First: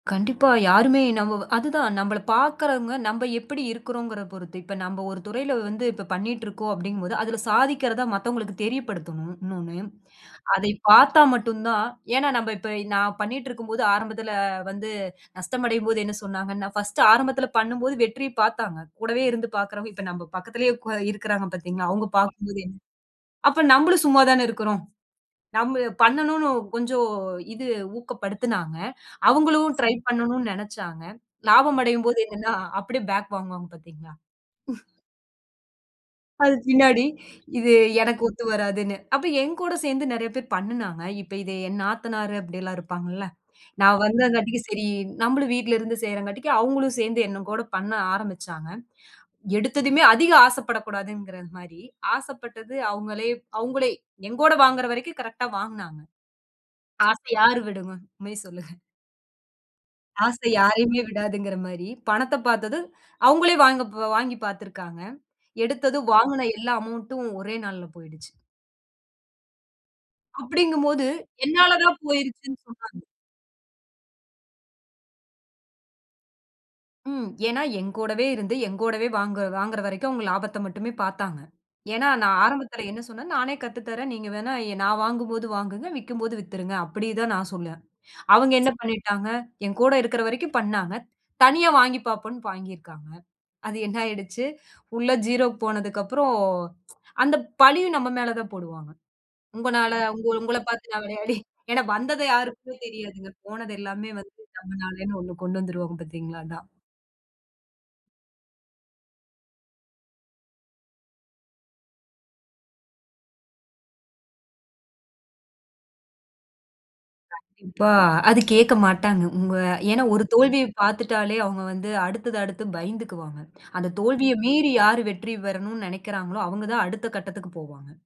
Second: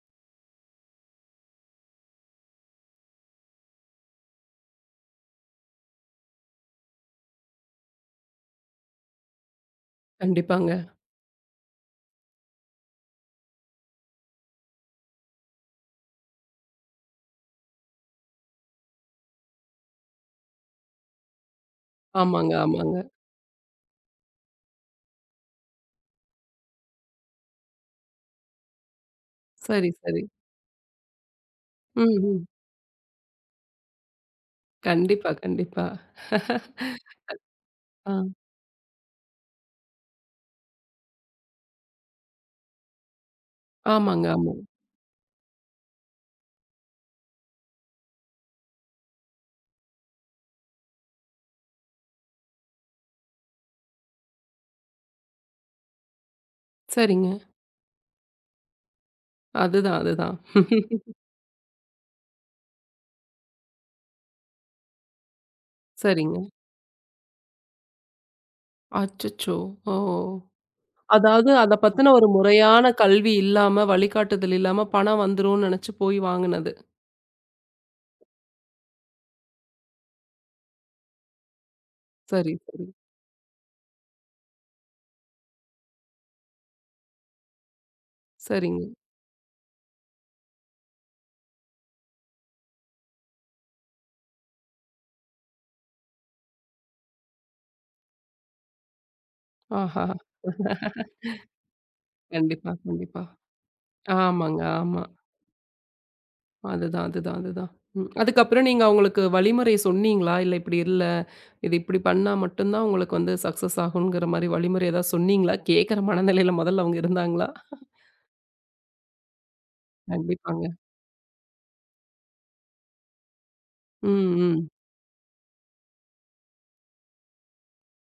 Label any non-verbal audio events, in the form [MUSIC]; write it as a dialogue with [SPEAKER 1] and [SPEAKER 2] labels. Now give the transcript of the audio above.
[SPEAKER 1] கண்டிப்பா. யாருமே நம் அது தா நம்மள பாக்குறவங்க, நம்ப எப்டி இருக்றோம்கறது பொறுத்து. இப்ப நம்ப ஒரு துறையில வந்து இப்ப பண்ணிட்டு இருக்கோம் அப்புடிங்க போது, அதுல சாதிக்கிறத மத்தவங்களுக்கு தெரியப்படுத்தணும். [UNINTELLIGIBLE]
[SPEAKER 2] கண்டிப்பாங்க.
[SPEAKER 1] அதைய பாத்தா மட்டும்தான் ஏனா நம்ப இப்ப நா பண்ணிட்டு இருக்கும்போது ஆரம்பத்துல வந்து நஷ்டமடையும் போது என்ன சொன்னாங்கனா, ஃபர்ஸ்ட் ஆரம்பத்துல பண்ணும்போது வெற்றி பாத்தாங்க. கூடவே இருந்து பாக்குறவங்க இப்ப நம்ப பக்கத்திலே கு இருக்காங்க பாத்தீங்களா, அவங்க
[SPEAKER 2] ஆமாங்க,
[SPEAKER 1] பாக்கும்போது என
[SPEAKER 2] ஆமாங்க.
[SPEAKER 1] அப்ப நம்மளும் சும்மா தானா இருக்குறோம். நம்மு பண்ணணுன்னு கொஞ்சம் இது ஊக்கப்படுத்துனாங்க. அவங்களும்
[SPEAKER 2] சரி,
[SPEAKER 1] ட்ரை
[SPEAKER 2] சரி.
[SPEAKER 1] பண்ணணும்னு நினைச்சாங்க. லாபம் அடையும்போது
[SPEAKER 2] ம்ஹ்ம்.
[SPEAKER 1] என்னன்னா அப்படியே பேக் வாங்குவாங்க பாத்தீங்களா?
[SPEAKER 2] கண்டிப்பா, கண்டிப்பா.
[SPEAKER 1] அது பின்னாடி
[SPEAKER 2] [LAUGHS]
[SPEAKER 1] இது
[SPEAKER 2] ஆ.
[SPEAKER 1] எனக்கு ஒத்து வராதுன்னு. அப்ப என்கூட சேந்து நிறைய பேர் பண்ணுனாங்க. இப்ப இத என் நாத்தனாரு அப்டி எல்லா இருப்பாங்களா, நா
[SPEAKER 2] ஆமாங்க, ஆமா.
[SPEAKER 1] வந்தங்காட்டிக்கி சரி நம்மளும் வீட்டுல இருந்து செய்றங்காட்டிக்கி அவங்களும் சேந்து என்னக்கூட பண்ண ஆரம்பிச்சாங்க. எடுத்ததுமே அதிக ஆசைப்படக்கூடாதுங்கிறது மாரி ஆசைப்பட்டது அவங்களே அவங்களே எங்கூட வாங்குற வரைக்கு கரெக்டா வாங்குனாங்க. ஆசை
[SPEAKER 2] சரிங்க.
[SPEAKER 1] யாரு விடுவான்? உண்மைய சொல்லுங்க.
[SPEAKER 2] அதுதான், அதுதான்.
[SPEAKER 1] ஆசை யாரையுமே
[SPEAKER 2] [LAUGHS]
[SPEAKER 1] விடாதுங்கிற மாரி பணத்த பாத்ததும் அவங்களே வாங்கப் வாங்கி பாத்துருக்காங்க. எடுத்தது வாங்குன
[SPEAKER 2] சரிங்க.
[SPEAKER 1] எல்லா அமெளண்ட்ம் ஒரே நாள்ல போயிடுச்சு.
[SPEAKER 2] அச்சச்சோ. ஓ!
[SPEAKER 1] அப்டிங்கும்போது
[SPEAKER 2] அதாவது அத
[SPEAKER 1] என்னாதான்
[SPEAKER 2] பத்துன ஒரு
[SPEAKER 1] போயிருச்சின்னு
[SPEAKER 2] முறையான
[SPEAKER 1] சொன்னாங்க.
[SPEAKER 2] கல்வி இல்லாம, வழிகாட்டுதல் இல்லாம பணம் வந்துருனு நினச்சு போய் வாங்குனது.
[SPEAKER 1] ம். ஏனா என்கூடவே இருந்து என்கூடவே வாங்கற வாங்கற வரைக்கும் அவங்க லாபத்த மட்டுமே பாத்தாங்க. ஏன்னா
[SPEAKER 2] சரி,
[SPEAKER 1] ஆரம்பத்துல
[SPEAKER 2] சரி.
[SPEAKER 1] என்ன சொன்னேன்? நானே கத்து தரேன். நீங்க வேணா நா வாங்கும் போது வாங்குங்க. விக்கும்போது வித்துருங்க. அப்டி தான் நான் சொல்ல. அவங்க என்ன
[SPEAKER 2] சரிங்க.
[SPEAKER 1] பண்ணிட்டாங்க. என்கூட இருக்குற வரைக்கு பண்ணாங்க. தனியா வாங்கி பாப்போன்னு வாங்கி இருக்காங்க. அது என்ன ஆயிடுச்சி? உள்ள ஜீரோக்கு போனதுக்கப்பறம் [TSK] அந்த பழியும் நம்ம மேல தான் போடுவாங்க. உங்கனால
[SPEAKER 2] ஆஹா. [LAUGHS]
[SPEAKER 1] உங் உங்கள பாத்து நா விளையாடி. [CHUCKLES] ஏனா வந்தது
[SPEAKER 2] கண்டிப்பா,
[SPEAKER 1] யாருக்கு
[SPEAKER 2] கண்டிப்பா.
[SPEAKER 1] தெரியாதுங்க. போனது எல்லாமே வந்து
[SPEAKER 2] ஆமாங்க, ஆமா.
[SPEAKER 1] நம்மனாலன்னு ஒண்ணு கொண்டு வந்துருவாங்க பாத்தீங்களா. அதான்.
[SPEAKER 2] அதுதான் அதுதான் அதுதான். அதுக்கப்பறம் ம் நீங்க அவங்களுக்கு வழிமுறை சொன்னீங்களா, இல்ல இப்படி இல்ல இத இப்டி பண்ணா மட்டும்தான் உங்களுக்கு வந்து சக்சஸ் ஆகும்ங்குற மாரி வழிமுறை ஏதாவது சொன்னீங்களா, கேட்கிற மனநிலையில முதல்ல அவங்க இருந்தாங்களா?
[SPEAKER 1] இப்பா, அது கேக்க மாட்டாங்க. உங்க ஏனா ஒரு தோல்விய
[SPEAKER 2] கண்டிப்பாங்க.
[SPEAKER 1] பாத்துட்டாலே அவங்க வந்து அடுத்தது அடுத்து பயந்துக்குவாங்க. அந்த தோல்விய
[SPEAKER 2] ம், ம்.
[SPEAKER 1] மீறி யாரு வெற்றி பெறணும்னு நினைக்குறாங்களோ அவங்க தான் அடுத்த கட்டத்துக்குப் போவாங்க.